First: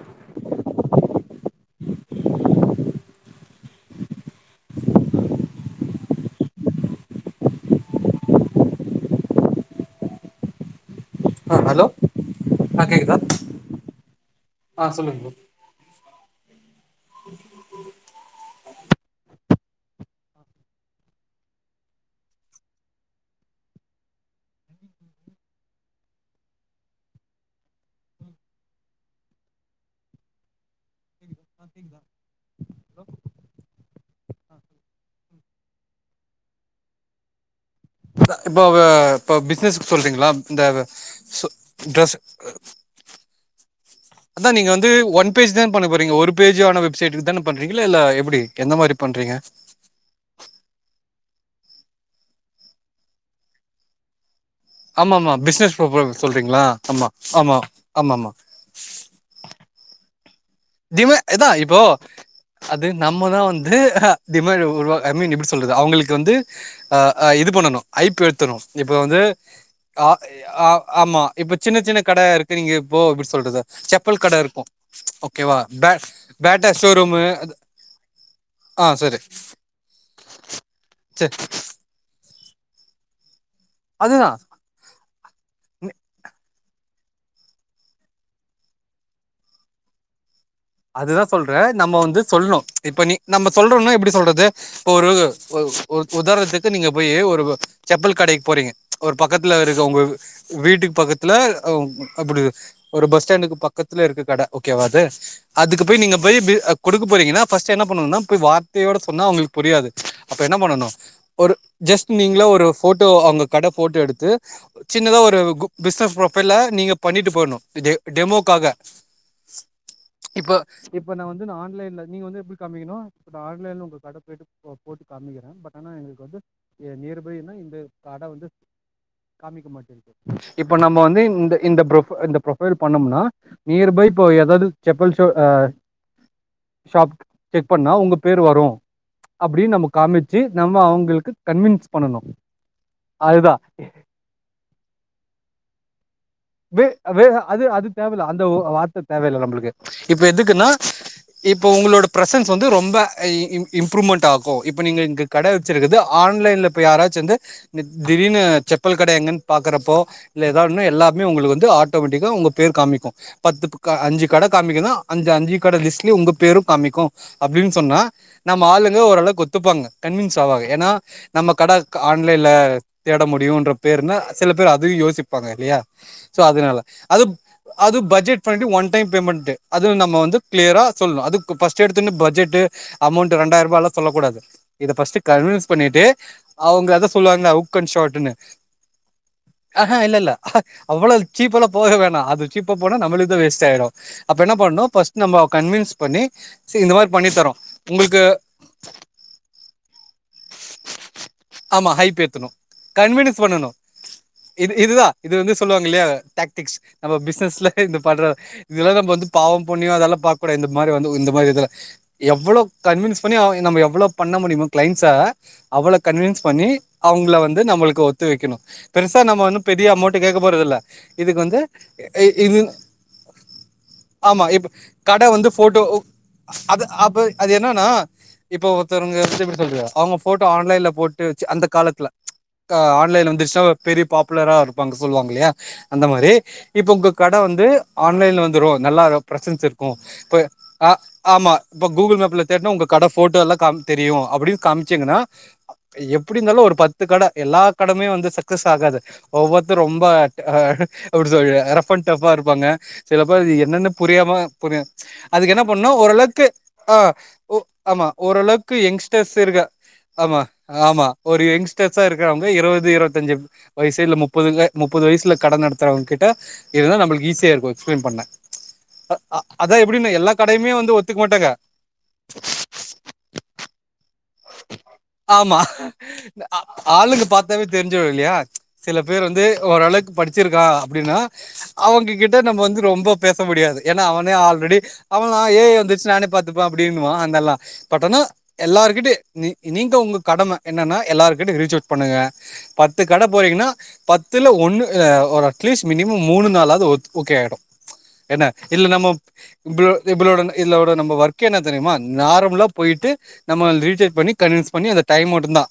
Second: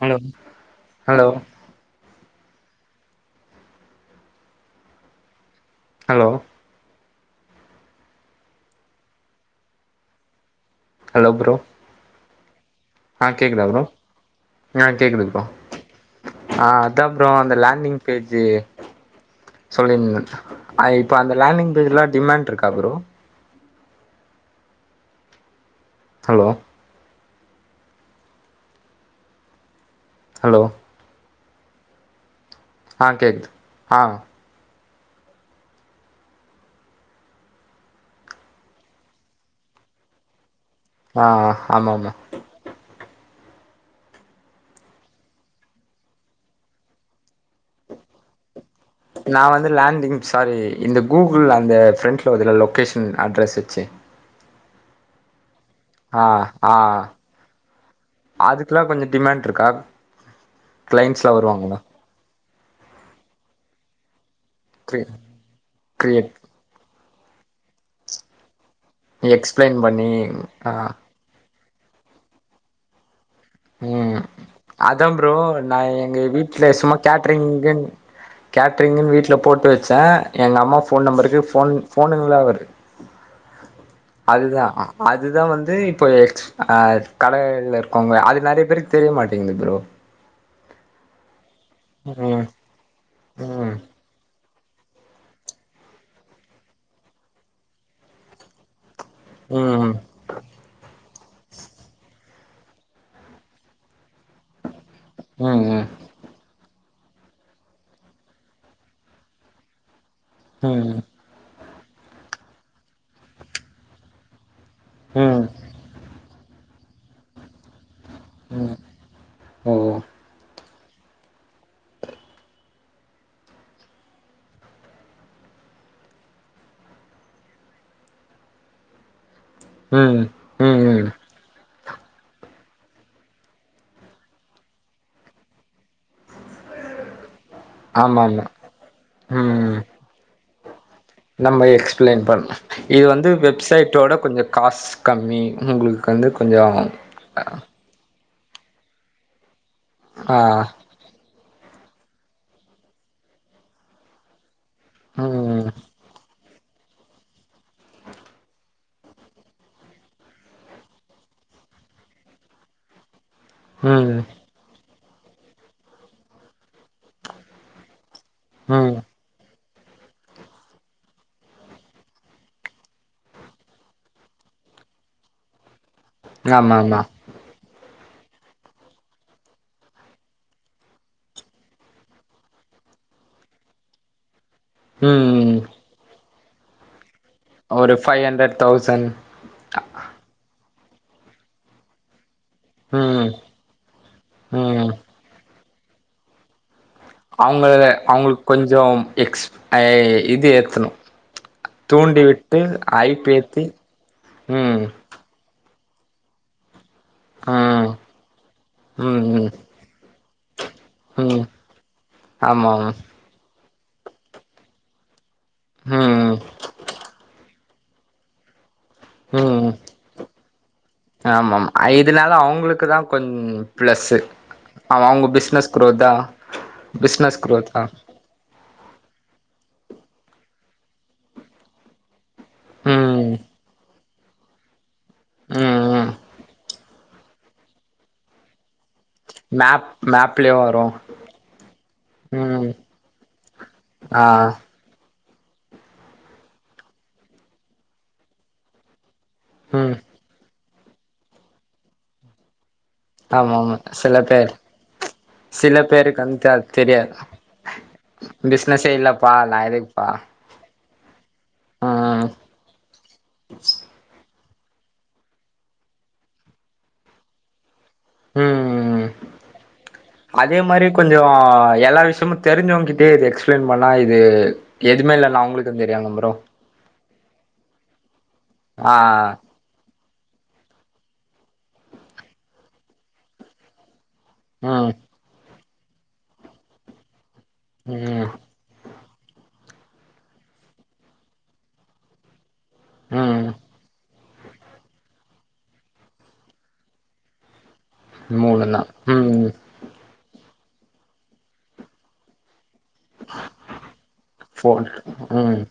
Hello hello hello hello bro ஆ hello ஆ கேக்குதா ப்ரோ ஆ கேக்குது ப்ரோ ஆ அதா ப்ரோ அந்த லேண்டிங் பேஜு சொல்லிருந்தங் ஐ இப்ப அந்த லேண்டிங் பேஜெல்லா டிமேண்ட் இருக்கா ப்ரோ ஹலோ ஹலோ ஆ கேக்து ஆ த இப்போ இப்ப பிசினஸ்க்கு சொல்றீங்ளா இந்த ஆ சொ ஆமா ஆமா டிரஸ் அதா நீங்க வந்து ஒன் பேஜ் தன பண்ண போறீங்க ஒரு பேஜான வெப்சைட்டு தான பண்றீங்க இல்ல இல்ல எப்டி எந்த மாரி பண்றீங்க நா வந்து லேண்டிங் சாரி இந்த கூகுள் அந்த ஃப்ரண்ட்ல வருதுல லொக்கேஷன் அட்ரஸ் வெச்சு ஆமா ஆமா பிசினஸ் ப்ராப்ளம் ஆ சொல்றீங்களா ஆமா ஆமா ஆமாமா லா கொஞ்சோ டிமாண்ட் ருக்கா டிம இதா இப்போ அது நம்மதா வந்து அஹ டிமண்ட உருவா கிரி ஐ மீன் எப்டி சொல்றது அவுங்களுக்கு கிரியேட் வந்து அ அ இது பண்ணணு ஐப்பு ஏத்தணு இப்ப வந்து எக்ஸ்பிளைன் பண்ணி ஆ ஆ ஆமா இப்ப சின்ன சின்ன கட இருக்கு நீங்க இப்போ எப்டி சொல்றது செப்பல் கட இருக்கு இப்போ ஓகேவா நா பே எங்க வீட்லே பேட்டா சும்மா ஷோரூமு கேட்ரிங்குங்கு ஆ கேட்ரிங்னு சரி வீட்ல போட்டு வச்சே எங்க அம்மா ஃபோன் சரி நம்பருக்கு ஃபோன் ஃபோனுங்களா வருது அதுதா அதுதா வந்து இப்போ எக்ஸ் அ கடலே இருக்கோங்க அது நெறைய பேருக்கு தெரியமாட்டேங்குது ப்ரோ அதுதா சொல்றே நம்ம வந்து ம் சொல்ணு இப்ப நீ நம்ம ம் சொல்றோனா எப்டி சொல்றது இப்ப ஒரு ஒரு ஒரு உதாரணத்துக்கு நீங்க போய் ஒரு செப்பல் கடைக்கு போறீங்க ஒரு பக்கத்துல இருக்கு ம் உங்களுக்கு வீட்டுக்கு பக்கத்துல ஓ அப்டி ஒரு பஸ் ஸ்டாண்டுக்கு பக்கத்துல இருக்கு கட ஓகேவா அது அதுக்கு ம் போய் நீங்க போய் பி குடுக்க போறீங்கன்னா ஃபஸ்ட்டு என்ன பண்ணணுன்னா போய் வார்த்தையோட சொன்னா அவுங்களுக்கு புரியாது அப்ப என்ன பண்ணனு ம் ஒரு ஜஸ்ட் நீங்களா ஒரு ஃபோட்டோ அவுங்க கட ஃபோட்டோ எடுத்து சின்னதா ம் ஒரு ம் குப் பிசினஸ் ப்ரோஃபைல்ல நீங்க பண்ணிட்டு போணு டெ டெமோக்காக ம் இப்போ இப்ப நா வந்து ஆன்லைன்ல நீங்க வந்து எப்டி காமிக்கணு இப்ப ஆன்லைன்ல உங்க கட பேரு போ போட்டு காமிக்கிறே பட் ஆனா எங்களுக்கு வந்து நியர்பைனா இந்த காட வந்து காமிக்க மாட்டேங்குது ம் இப்ப ம் நம்ம ம் வந்து இந்த இந்த ஃபுருஃப் இந்த ப்ரொஃபைல் பண்ணோம்னா நியர்பை இப்போ எதாது செப்பல் ஷு அ ஷாப்க்கு செக் பண்ணா உங்க ஆமா பேர் ஆமா வரு அப்டின்னு ம் நம்ம காமிச்சு நம்ம அவுங் நம்ம எக்ஸ்பிளைன் பண்ணு இது வந்து அதுதா வெப்சைட்டோட கொஞ்சோ காசு கம்மி உங்களுக்கு வந்து கொஞ்சோ வே வேக அது அது தேவல இல்ல அந்த ஒரு வார்த்த தேவயில்ல நம்பளுக்கு இப்ப ஆ எதுக்குனா இப்ப உங்களோட பிரசன்ஸ் வந்து ரொம்ப இம்ப்ரூவ்மெண்ட் ஆகு இப் இப்ப நீங்க இங்க கடை ம் வச்சிருக்குது ஆன்லைன்ல இப்ப யாராச்சு வந்து நி திடீர்னு செப்பல் கடை எங்கன்னு பாக்குறப்போ இல்ல ஏதாவது ஒன்னா எல்லா மே உங்களுக்கு வந்து ஆட்டோமேட்டிக்கா உங்க பேர் காமிக்கு பத்து ப்புக்கா ம் அஞ்சு கட காமிக்குனா அஞ்சு அஞ்சு கட லிஸ்ட்ல உங்க பேரு காமிக்கு அப்டின்னு சொன்னா நம்ம ம் ஆளுங்க ஓரளவு ஒத்துப்பாங்க கன்வின்ஸ் ஆவாங்க ஏனா நம்ம கட கா ஆன்லைன்ல தேட முடியுன்ற பேருனா சில பேர் அதையு யோசிப்பாங்க இல்லையா சோ ஆமா அதனால ஆமா அதுப் அது budget friendly one time payment அத நம்ம வந்து க்ளியரா சொல்னு அதுக்கு ஃபஸ்ட்டு எடுத்த ஒடனே பட்ஜெட் டு அமௌண்ட் ரெண்டாய ரூபாயெல்லா சொல்லக்கூடாது இத ஃபஸ்ட்டு ம் கன்வின்ஸ் பண்ணிட்டு அவுங்க அத சொல்லுவாங்கள உக்கன்ட் ஒரு ஃபைவ் ஷாட்டுனு ஹண்ட்ரட் தௌசண்ட் அ ஹா இல்லல்ல அவ்வளவு சீப்பல்லா போக வேணா அது சீப்பா போனா ம் நம்மளுக்குதா வேஸ்ட் ஆயிடு அப்ப என்ன ம் பண்ணணு ஃபஸ்ட்டு நம்ம கன்வின்ஸ் பண்ணி ஸி இந்த மாரி பண்ணி தரோ உங்களுக்கு கொஞ்சே எக்ஸ் ஐ இது ஏத்தனு ஆமா ஹைப் தூண்டி ஏத்தணும் விட்டு கன்வின்ஸ் அஐப்பேத்தி பண்ணணும் இது ம் இதுதான் இது வந்து சொல்லுவாங்க இல்லையா டாக்டிக்ஸ் நம்ம பிசினஸ்ல ம் இந்த பண்றோ இதல்லா நம்ம ம் வந்து ம் பாவோம் புண்ணியோ அதெல்லா பாக்கூடா இந்த மாரி வந்து இந்த ம் மாரி இதுல எவ்ளோ ஆமா ஆமா கன்வின்ஸ் பண்ணி ஆய் நம்ம எவ்ளோ பண்ண முடியுமோ கிளைண்ஸ்ச அவ்ளோ ம் கன்வின்ஸ் பண்ணி அவங்கள வந் து நம்மளுக்கு ஒத்து வைக்கணும் பெருசா நம்ம வந்து ம் பெரிய அமௌண்ட் கேட்க போறதுல்ல இதுக்கு வந்து ஆமாம் இதனால இது அவங்களுக்கு தா கொஞ் ப்ளஸ்ஸு ஆமா இப்ப கட அவங்க வந்து பிஸ்னஸ் ஃபோட்டோ குரோத்தா அது அப்ப பிஸ்னஸ் அது குரோத்தா என்னன்னா இப்போ ஒருத்தவங்க அவங்க ஃபோட்டோ ஆன்லைன்ல போட்டு வச்சு அந்த காலத்ல ஆ ஆன்லைன்ல ம் வந்துச்சுச்சா பெரிய பாப்புலரா இருப்பாங்க சொல்லுவாங்க இல்லையா ம் அந்த ம் மாரி இப்போ உங்க கட வந்து ஆன்லைன்ல வந்துரு நல்லா பிரசன்ஸ் மேப் இருக்கும் இப்ப மேப்லயு வரு ஆ ஆமா இப்ப கூகுள் மேப்ல ம் தேடுனா உங்க கட ஃபோட்டோ எல்லா காம் தெரியு ஆ அப்டி அம்ச்சீங்கன்னா எப்டிருந்தாலும் ஒரு பத்து கட எல்லா கடமே வந்து சக்சஸ் ஆகாது ஒவ்வொர்த்த ம் ரொம்ப எப்டி சொல்ற ரஃப்ன் டப்ஃபாருப்பாங்க சில பேர் ஆமா இது ஆமா என்னென்னு சில புரியாம பேர் புரியு அதுகு என்ன சில பண்ணு பேருக்கு ஓரளவ்க்கு வந்து அது ஆ தெரியாது ஓ ஆமா ஓரளவ்க்கு யங்ஸ்ட்டர்ஸ் இரு அரிப்பா மா ஆமா ஒரு யங்ஸ்ட்டர்ஸா இருக்றவங்க இருவது இருவத்தஞ்சி வயசு ல்ல முப் ப்பதுல முப்பது வயஸ்ல கட நடத்தறவங்கிட்ட இருதா நம்ளுக்கு ஈசியாருக்கு எக்ஸ்ப்ளைன் பண்ண ம் அதா எப்டின்னு எல்லா அதே கடையுமே மாரி வந்து ஒத்துக்க கொஞ்சோ மாட்டாங்க எல்லா விஷ்யமு தெரிஞ்சவ்ங்கிட்டே இது எக்ஸ் ப்ளைன் பண்ணா இது எதுமே இல்லலா அவ்ங்ளுக்கு தெரியாம புரோ ஆ ஆளுக்கு பாத்தவே தெரிஞ்சிரு இல்லயா ஆ சில பேர் வந்து ஓரளக் படிச்சிருகா அப்டின்னா அவங்க கிட்ட நம்ம வந்து ரொம்ப பேச முடியாது ஏன்னா அவனே ஆல்ரெடி ம் அவந்தா ஏ ஐ வந்துருச் நானே பாத்துப்ப அப்டின்னுவா அந்னெல்லா பட் ஆனா ம் எல்லார்க்கிட்டி நீ நீங்க உங்க கடம என்னன்னா எல்லார்கிட்ட ரீச்அவ்ட் பண்ணுங்க பத்து கட ம் போறீங்கன்னா பத் துல ஒன்னு அ ஒரு அட்லீஸ்ட் மினிமம் மூணு நாளாவது ஒத் ஓகே ஆயிடு என்ன மூணுதா இல்ல நாம ம் [unintelligible] இதோட நம்ம ஒர்க் என்ன தெரியுமா நார்மலா போயிட்டு நம்ம [unintelligible] போ பண்ணி அந்த டைம் உம் மட்டுந்தா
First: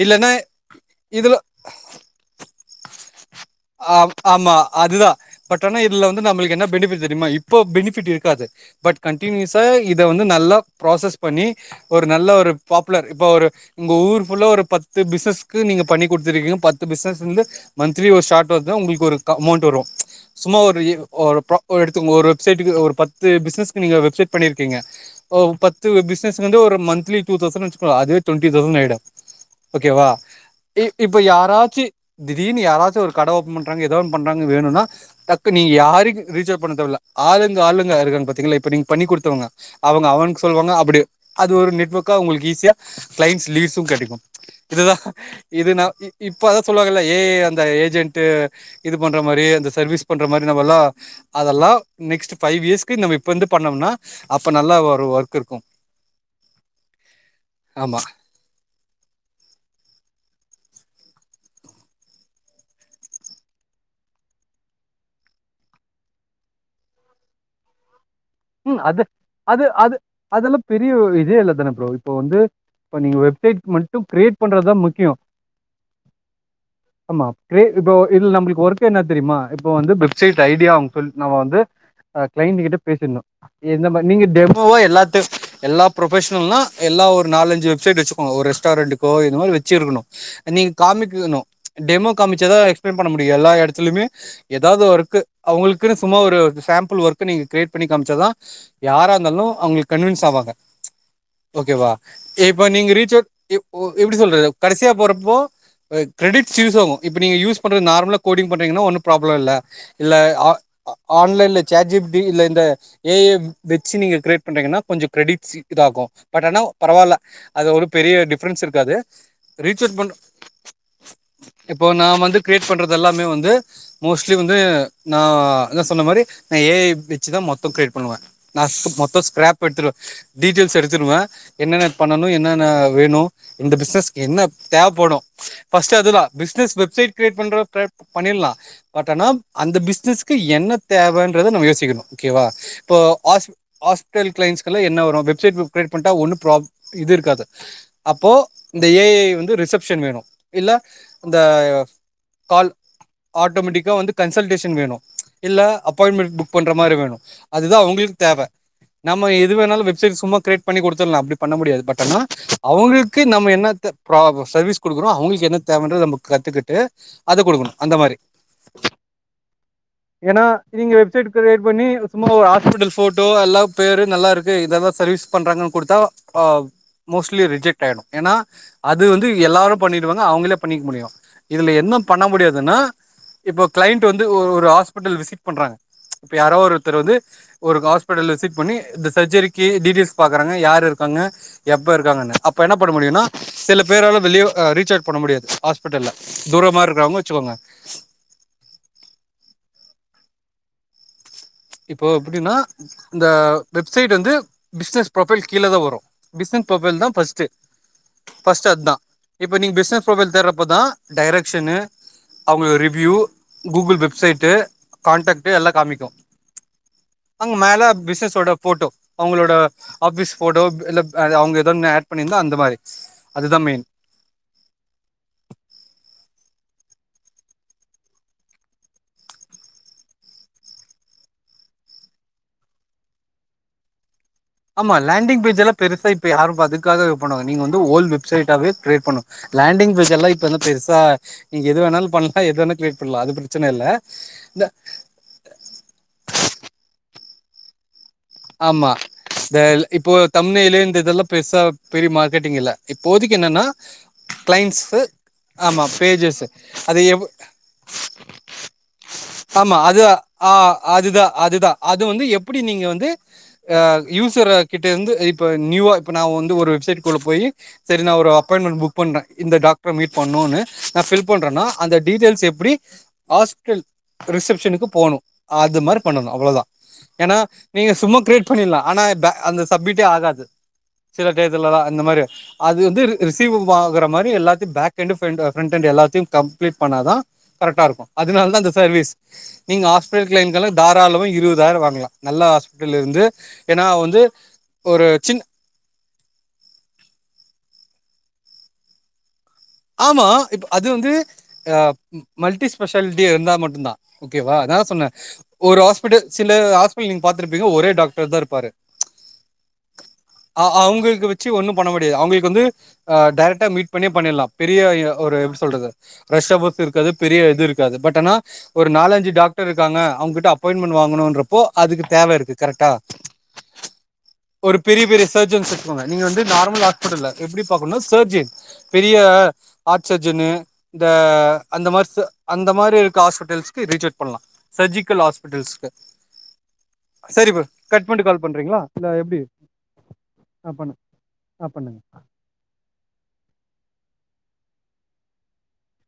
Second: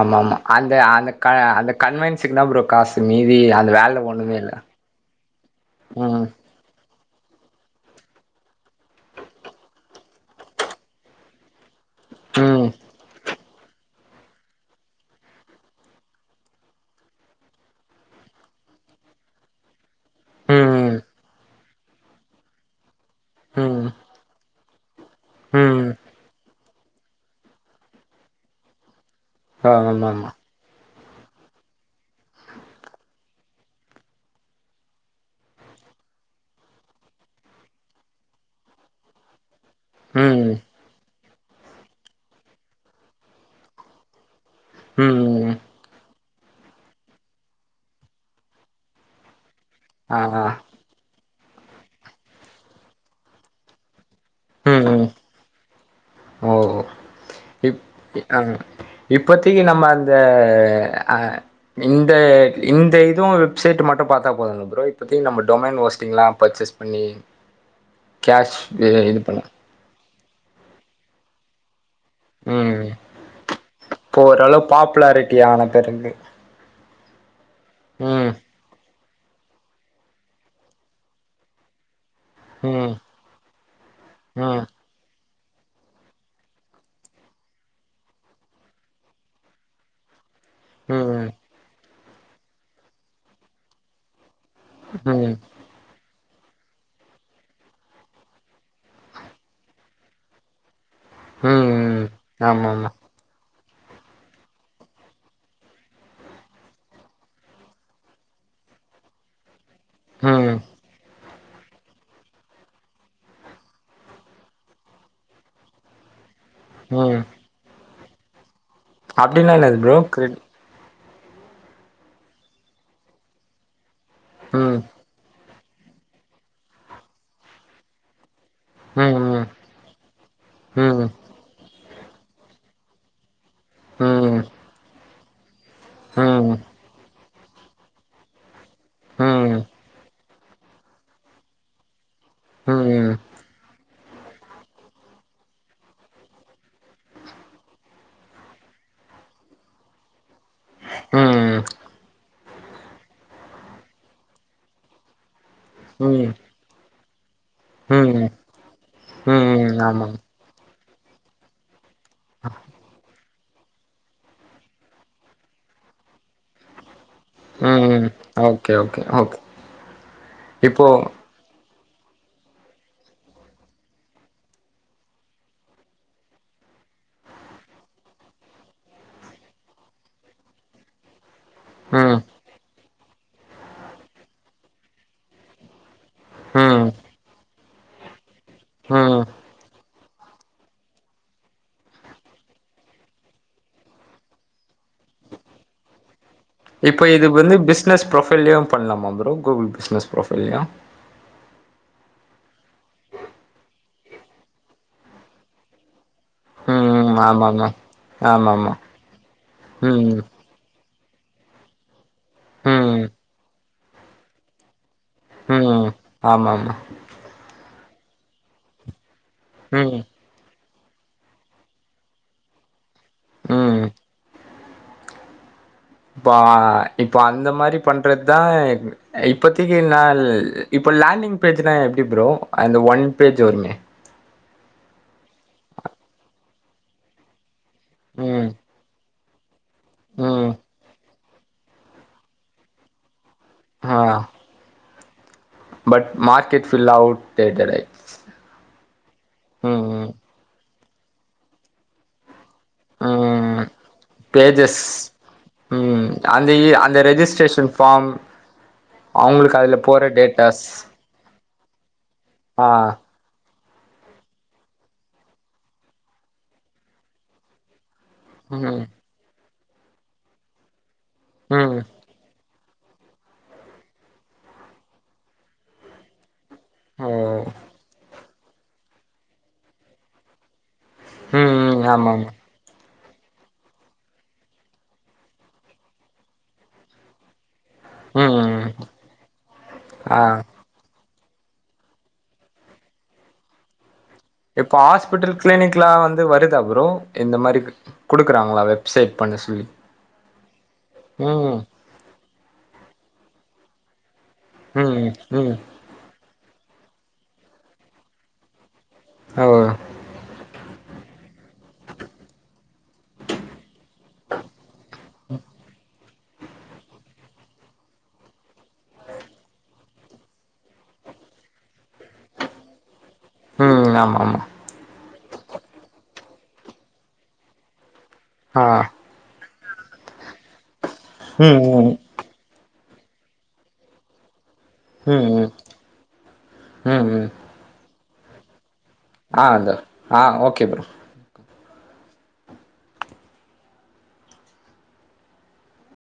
ஆமா இல்லன்னா ஆமா அந்த அந்த க இதுல அந்த கன்வென்சுக்கு தா ப்ரோ காசு மீதி அந் ஆ ஆமா அதுதான் பட் ஆனா இதுல வந்து ம் நம்மளுக்கு என்ன பெனிபிட் தெரியுமா இப்போ பெனிஃபிட் இருக்காது பட் கண்டினியூஸா இத வந்து நல்லா ப்ராசஸ் பண்ணி ஒரு நல்ல ஒரு ம் பாப்புலர் இப்ப ஒரு ங்க ஊர்குள்ள ஒரு பத்து பிசிசஸ்க்கு நீங்க பண்ணி குடுத்துருகீங்க பத்து பிஸ்சஸ்லருந்து மந்திளி ஒரு சாட் பதா உங்களுக்கு ஒரு க அமௌண்ட் வரும் சும்மா ஒரு இ ம் பா எடுத்து ஒரு வெப்சைட்டுக்கு ஒரு பத் து பிஸ்னக்கு ம் நீங்க வெப்சைட் பண்ணிருக்கீங்க ஓ ம் பத்து பிஸ்னஸ் வந்து ஒரு மன்த்லி டூதவ்சண்ட் வச்சுக்கோ அதுவே ட்டுவெண்ட்டி தவ்சன் ஆயிடு ஒக்கேவா ஆமாமா. இ இப்ப யாராச்சி திடீர்னு யாராச்சி ஒரு கட ஓபன் பண்றாங்க எதாவ் பண்றாங்க வேணுனா தக்கு நீ யாருக்கு ரீசேர் பண்ண தேவல்ல ஆளுங்க ஆளுங்க ருக்காங்க பாத்தீங்கள இப்ப நீங்க பண்ணி குடுத்தவங்க அவங்க அவனுக் ம் சொல்வாங்க அப்டி அது ஒரு நெட்வொர்க்கா ஒங்ளுக் ஈஸ்யா கிளைண்ட்ஸ் லீவ்ஸு கெடைக்கும் இதுதா ம் இது நா இ இப்ப அதா சொல்லுவாங்கல்ல ஏ ஐ அந்த ஏஜென்ட் ட்டு இது பண்ற மாரி அந்த சர்வீஸ் ஆ பண்ற ஆ மாரி நம்மல்லா அதெல்லா நெக்ஸ்ட் ஃபைவ் இயஸ்க்கு நம்ம இப்பருந்து பண்ணம்னா அப்ப நல்ல ம் ம் ஒரு ஒர்க் இருக்கும் ஓ இப் ஆமா இ அ இப்பத்திக்கு நம்ம அந்த அ இந்த இந்த இதுவு வெப்செட் மட்டு பாத்தா போதுங்கள ப்ரோ இப்பத்தி நம்ம டொமைன் வொஸ்டிங்லா பச்சேஸ் பண்ணி கேஷ் இத இது பண்லா து அது அதெல்லா பெரிய ஒரு இதே இல்ல தான ப்ரோ இப்போ வந்து ம் இப்ப நீங்க வெப்சைட் மட்டு இப்போ கிரியேட் ஓரளவு பண்றதுதா முக்யோ பாப்புலாரிட்டி ஆன பிறகு அமா கே இப்ப ம் இதுல நம்ளுக் ஒர்க் என்ன தெரியுமா இப்ப வந்து ஸேட் ஐடியா அவ்ங்க சொல்லி நம் வந்து கிளைண்ட் கிட்ட ம் பேசிணு இந்த மாரி நீங்க ம் டெமோவா எல்லா டெஸ்ட் எல்லா ப்ரொஃபஷ்னல்னா எல்லா ஒரு நாலஞ்சி வெப்சைட் வச்சிக்கணு ஒரு ரெஸ்டாரண்ட்டுக்கோ இந்த மாரி வெச்சிருக்குணு நீங்க ம் காமிக்குணு டெமோ காமிச்சதா எக்ஸ்ப்ளைன் பண்ண முடியு எல்லா எடத்லயுமே ஏதாது ம் ஒர்க்கு ம் அவுங்களுக்குனு சும்மா ஒரு சேம்ப்பள் ஒர்க்கு நீங்க க்ரியேட் பண்ணி காம்ச்சாதா யாரா இருந்தாலு அவ்ங்ளுக் கன்வென்ஸ் ஆவாங்க ம் ஓகேவா இப்ப ஆமாமா நீங்க ரீச்சர் எ ஒ எப்டி சொல்றது கடசியா போறப்போ கிரெடிட்ஸ் யூஸ் ஆகும் இப்ப நீங்க யூஸ் பண்றது நார்மலா கோடிங் பண்ணீங்கன்னா ஒன்னு ப்ராப்ளம் இல்ல இல்ல ஆ ம் ஆன்லைன்ல சேட்ஜீப்ட்டி இல்ல இந்த ஏ ஐ வெச்சு நீங்க கிரியேட் பண்றீங்கன்னா கொஞ்சம் கிரெடிட்ஸ் இதாகும் பட் ஆனா பரவால்ல ம் அது ஒரு பெரிய டிஃப்ரன்ஸ் இருக்காது அப்டின்னா என்னது ப்ரோ ரீசெட் பண் கிரெ இப்போ நான் வந்து கிரியேட் பண்றது எல்லாமே வந்து மோஸ்ட்லி வந்து ம் ம் நான் என்ன சொன்ன மாரி நான் ஏ ஐ வெச்சு தான் மொத்தம் கிரேட் பண்ணுவேன் நான் மொத்தம் ம் ஸ்கராப் எடுத்துருவேன் டீட்டெயில்ஸ் ம் எடுத்துடுவன் என்னென்ன பண்ணனும் என்னென்ன வேணும் இந்த ம் ம் பிசினஸ் என்ன ம் தேவப்படும் ஃபஸ்ட் அதுதான் ம் பிசினஸ் வெப்சைட் கிரியேட் பண்றப்ப பண்ணிலாம் பட் ஆனா அந்த பிசினஸ்க்கு என்ன தேவைன்றத நம்ம யோசிக்கணும் ஓகேவா ம் இப்ப ஆஸ் ஹாஸ்டல் கிளைண்டஸ்க்லாம் என்ன வரும் வெப்சைட் கிரியேட் பண்டா ஒன்னும் ப்ராப் இது இருக்காது அப்போ இந்த ஏ ஐ வந்து ரிசப்ஷன் வேணும் இல்ல இந்த கால் ஆட்டோமெட்டிக்கா வந்து கன்சல்டேஷன் வேணும் இல்ல ம் அப்பாயின்மென்ட் புக் பண்ற மாரி வேணும் அதுதான் உங்களுக்கு ம் தேவ நம்ம எது ம் வேணாலும் ஆமாங்க வெப்சைட் சும்மா கிரியேட் பண்ணி குடுத்தலாம் அப்டி பண்ண முடியாது பட் ஆனா அவுங்களுக்கு நம்ம என்னத்த ப்ராப் சர்வீஸ் கொடுக்கறோம் அவங்களுக்கு என்ன தேவைன்றத நம்ப கத்துக்குட்டு அது கொடுக்கணும் அந்த ம் மாரி ஓகே ஓகே ஓகே ஏன்னா இப்போ நீங்க வெப்சைட் கிரியேட் பண்ணி சும்மா ஒரு ஹாஸ்பிட்டல் போட்டோ எல்லாம் பேரும் நல்லா இருக்கு இததான் சர்வீஸ் பண்றாங்கன்னு கொடுத்தா அ மோஸ்லி ரிஜெக்ட் ஆய்டு ஏனா அது வந்து எல்லாரு பண்ணிடுவாங்க அவுங்களே பண்ணிக்க முடியு இதுல என்ன ம் பண்ண முடியாதுன்னா இப்போ கிளைண்ட் வந்து ஒரு ஒரு ஹாஸ்பிட்டல் விசிட் பண்றாங்க இப்ப யாரோ ஒரு ம் த்தவர் வந்து ஒரு ஹாஸ்பிட்டல் விசிட் பண்ணி இந்த ம் சர்ஜரிக்கி டீட்டியல்ஸ் பாக்குறாங்க யாரு இருக்காங்க எப்ப இருக்காங்கன்னு அப்ப என்ன பண்ண முடியுனா செல பேரால வெளிய ஆ ரீச்சார்ஜ் பண்ண முடியாது ஹாஸ்பிட்டல்ல தூரமா இப்போ இருக்கிறவங்க இது வச்சுக்கோங்க வந்து பிஸ்னஸ் ப்ரொஃபைல்லயு பண்லாமா ப்ரோ கூகுள் பிஸ்னஸ் ப்ரொஃபைல்லயு இப்போ எப்டினா இந்த வெப்சைட் வந்து பிஸ்னஸ் ப்ரொஃபைல் கீழ தா வரு பிஸ்னஸ் ப்ரொஃபைல் தா ம் ஃபஸ்ட்டு ஆமாமா ஃபஸ்ட்டு ஆமாமா அத்தா இப்ப நீங்க பிஸ்னஸ் ம் ப்ரொஃபைல் தேர்றப்பதா டைரக்க்ஷன்னு அவுங்க ம் ரிவ்யூ கூகுள் வெப்சைட்டு கான்ட்டக்ட்டு எல்லா காமிக்கு ஆமாம்மா அங்க மேல பிசினஸோட போட்டோ அவங்களோட ம் ஆபீஸ் போட்டோ இல்ல அவங்க ஏதோனு ஆட் பண்ணியிருந்தா அந்த மாரி அதுதான் மெயின் ம் பா இப்ப அந்த மாரி பண்றது தான் இப்பத்தைக்கு நான் இப்போ லேண்டிங் பேஜ்னா எப்டி ப்ரோ அந்த ஒன் பேஜ் வருமே ஆமா லேண்டிங் பேஜ்லா பெருசா இப்ப யாரும் அதுக்காக பண்ணுவாங்க நீங்க வந்து ஓல்ட் ம் வெப்ஸைட்டாவே கிரியேட் பண்ணும் லேண்டிங் பேஜ் எல்லாம் இப்ப ம் வந்து பெருசா நீங்க எது வேணால் பண்ணலாம் எது வேணா கிரியேட் பண்ணலாம் அது பிரச்சன இல்ல ஆ இந்த பட் மார்கெட் ஃபுல் அவுட் [unintelligible] ஆமா இந்த ம் இப்போ ம் தம்நெய்லு இந்த இதெல்லாம் பெருசா பெரிய மார்க்கெட்டிங் இல்ல இப்போதைக்கு ம் என்னன்னா பேஜஸ் கிளைண்ட்ஸு ஆமா ம் பேஜஸ் அந்த அந்த அது எ ரெஜிஸ்ட்ரேஷன் ஃபார்ம் அவங்களுக்கு ஆமா அதுல போற அதுதான் ஆ டேட்டாஸ் அதுதான் அதுதான் அது வந்து எப்படி ஆ நீங்க வந்து ஆ யூசர் கிட்ட இருந்து இப்ப நியூவா இப்ப நா வந்து ஒரு வெப்சைட்க்குள்ள போய் சரி நான் ஒரு அப்பாயண்மெண்ட் ம் புக் பண்ணன் இந்த டாக்டர மீட் பண்ணுனு நான் ஃபில் பண்றனா ம் அந்த டீட்டெயல்ஸ் எப்படி ஹாஸ்டல் ரிசப்ஷனுக்கு போணும் அது மாரி பண்ணணும் அவ்வளோதான் ஓ ஏன்னா நீங்க சும்மா கிரியேட் பண்ணிடலாம் ஆனா இப்ப அந்த சப்மிட்டே ஆகாது சில ம் ம் [unintelligible] இந்த ஆமா மாரி ஆமா அது வந்து ரிசீவ் ஆகற மாரி எல்லாத்தையும் பேகெண்டு ஃப்ரண்டு ஃப்ரண்டெண்டு எல்லாத்தையும் கம்ப்ளீட் பண்ணா தான் கரெட்டா இரு அதனால தான் ம் இந்த சர்வீஸ் நீங்க ஹாஸ்பிட் ஆ க்லைன்க்லாம் தாராளம் இருவதாயிரம் வாங்கலாம் நல்ல ஹாஸ் பிடல் இருந்து ஏன்னா வந்து இப்போ ஒரு ஹாஸ்பிட்டல் சின் கிளினிக் லா வந்து வருதா ப்ரோ இந்த மாரி கொடுக்குறாங்களா வெப்சைட் பண்ண சொல்லி ஆமா இப்ப அது வந்து ம் அ மல்டி ஸ்பெஷாலிட்டி இருந்தா மட்டும் தான் ஓகேவா நா ம் சொன்னேன் ம் ஒரு ஹாஸ்பிடல் சில ஹாஸ்பிட்டல் நீங்க பாத்துருப்பீங்க ஒரே டாக்டர் தான் இருப்பாரு ஆமா ஆ அவங்களுக்கு வச்சு ஒன்னும் பண்ண முடியாது அவங்களுக்கு வந்து அ டைரெக்ட்டா மீட் பண்ணியே பண்ணிடலாம் பெரிய யா ஒரு எப்டி சொல்றது. ரஷ்யா போஸ் இருக்காது பெரிய இது இருக்காது பட் ஆனா ஒரு நாலஞ்சு டாக்டர் இருக்காங்கன்னா அவங்ககிட்ட அப்பாயின்மெண்ட் வாங்கணும்றப்போ அதுக்கு தேவ இருக்கு கரெக்டா ம் ஆமா ஆமா ஒரு பெரிய பெரிய சர்ஜன்ஸ் இருக்கோங்க நீங்க வந்து நார்மல் ஹாஸ்பிட்டல்ல எப்டி பாக்கணும் சர்ஜியன் ஆ பெரிய ஹார்ட் சர்ஜன் இந்த ம் அந்த மாதிரி ச அந்த மாதிரி இருக்க ஹாஸ்பிட்டல்ஸ்க்கு ரீச்செக் பண்ணலாம். சர்ஜிக்கல் ம் ம் ஹாஸ்பிட்டல்ஸ் ம் ம் சரிப்ப கட் பண்ணிட்டு கால் பண்றீங்களா இல்ல எப்டி ஆ அந்த ஓகே ஆ ப்ரோ பண்ணுங்க ஆ பண்ணுங்க.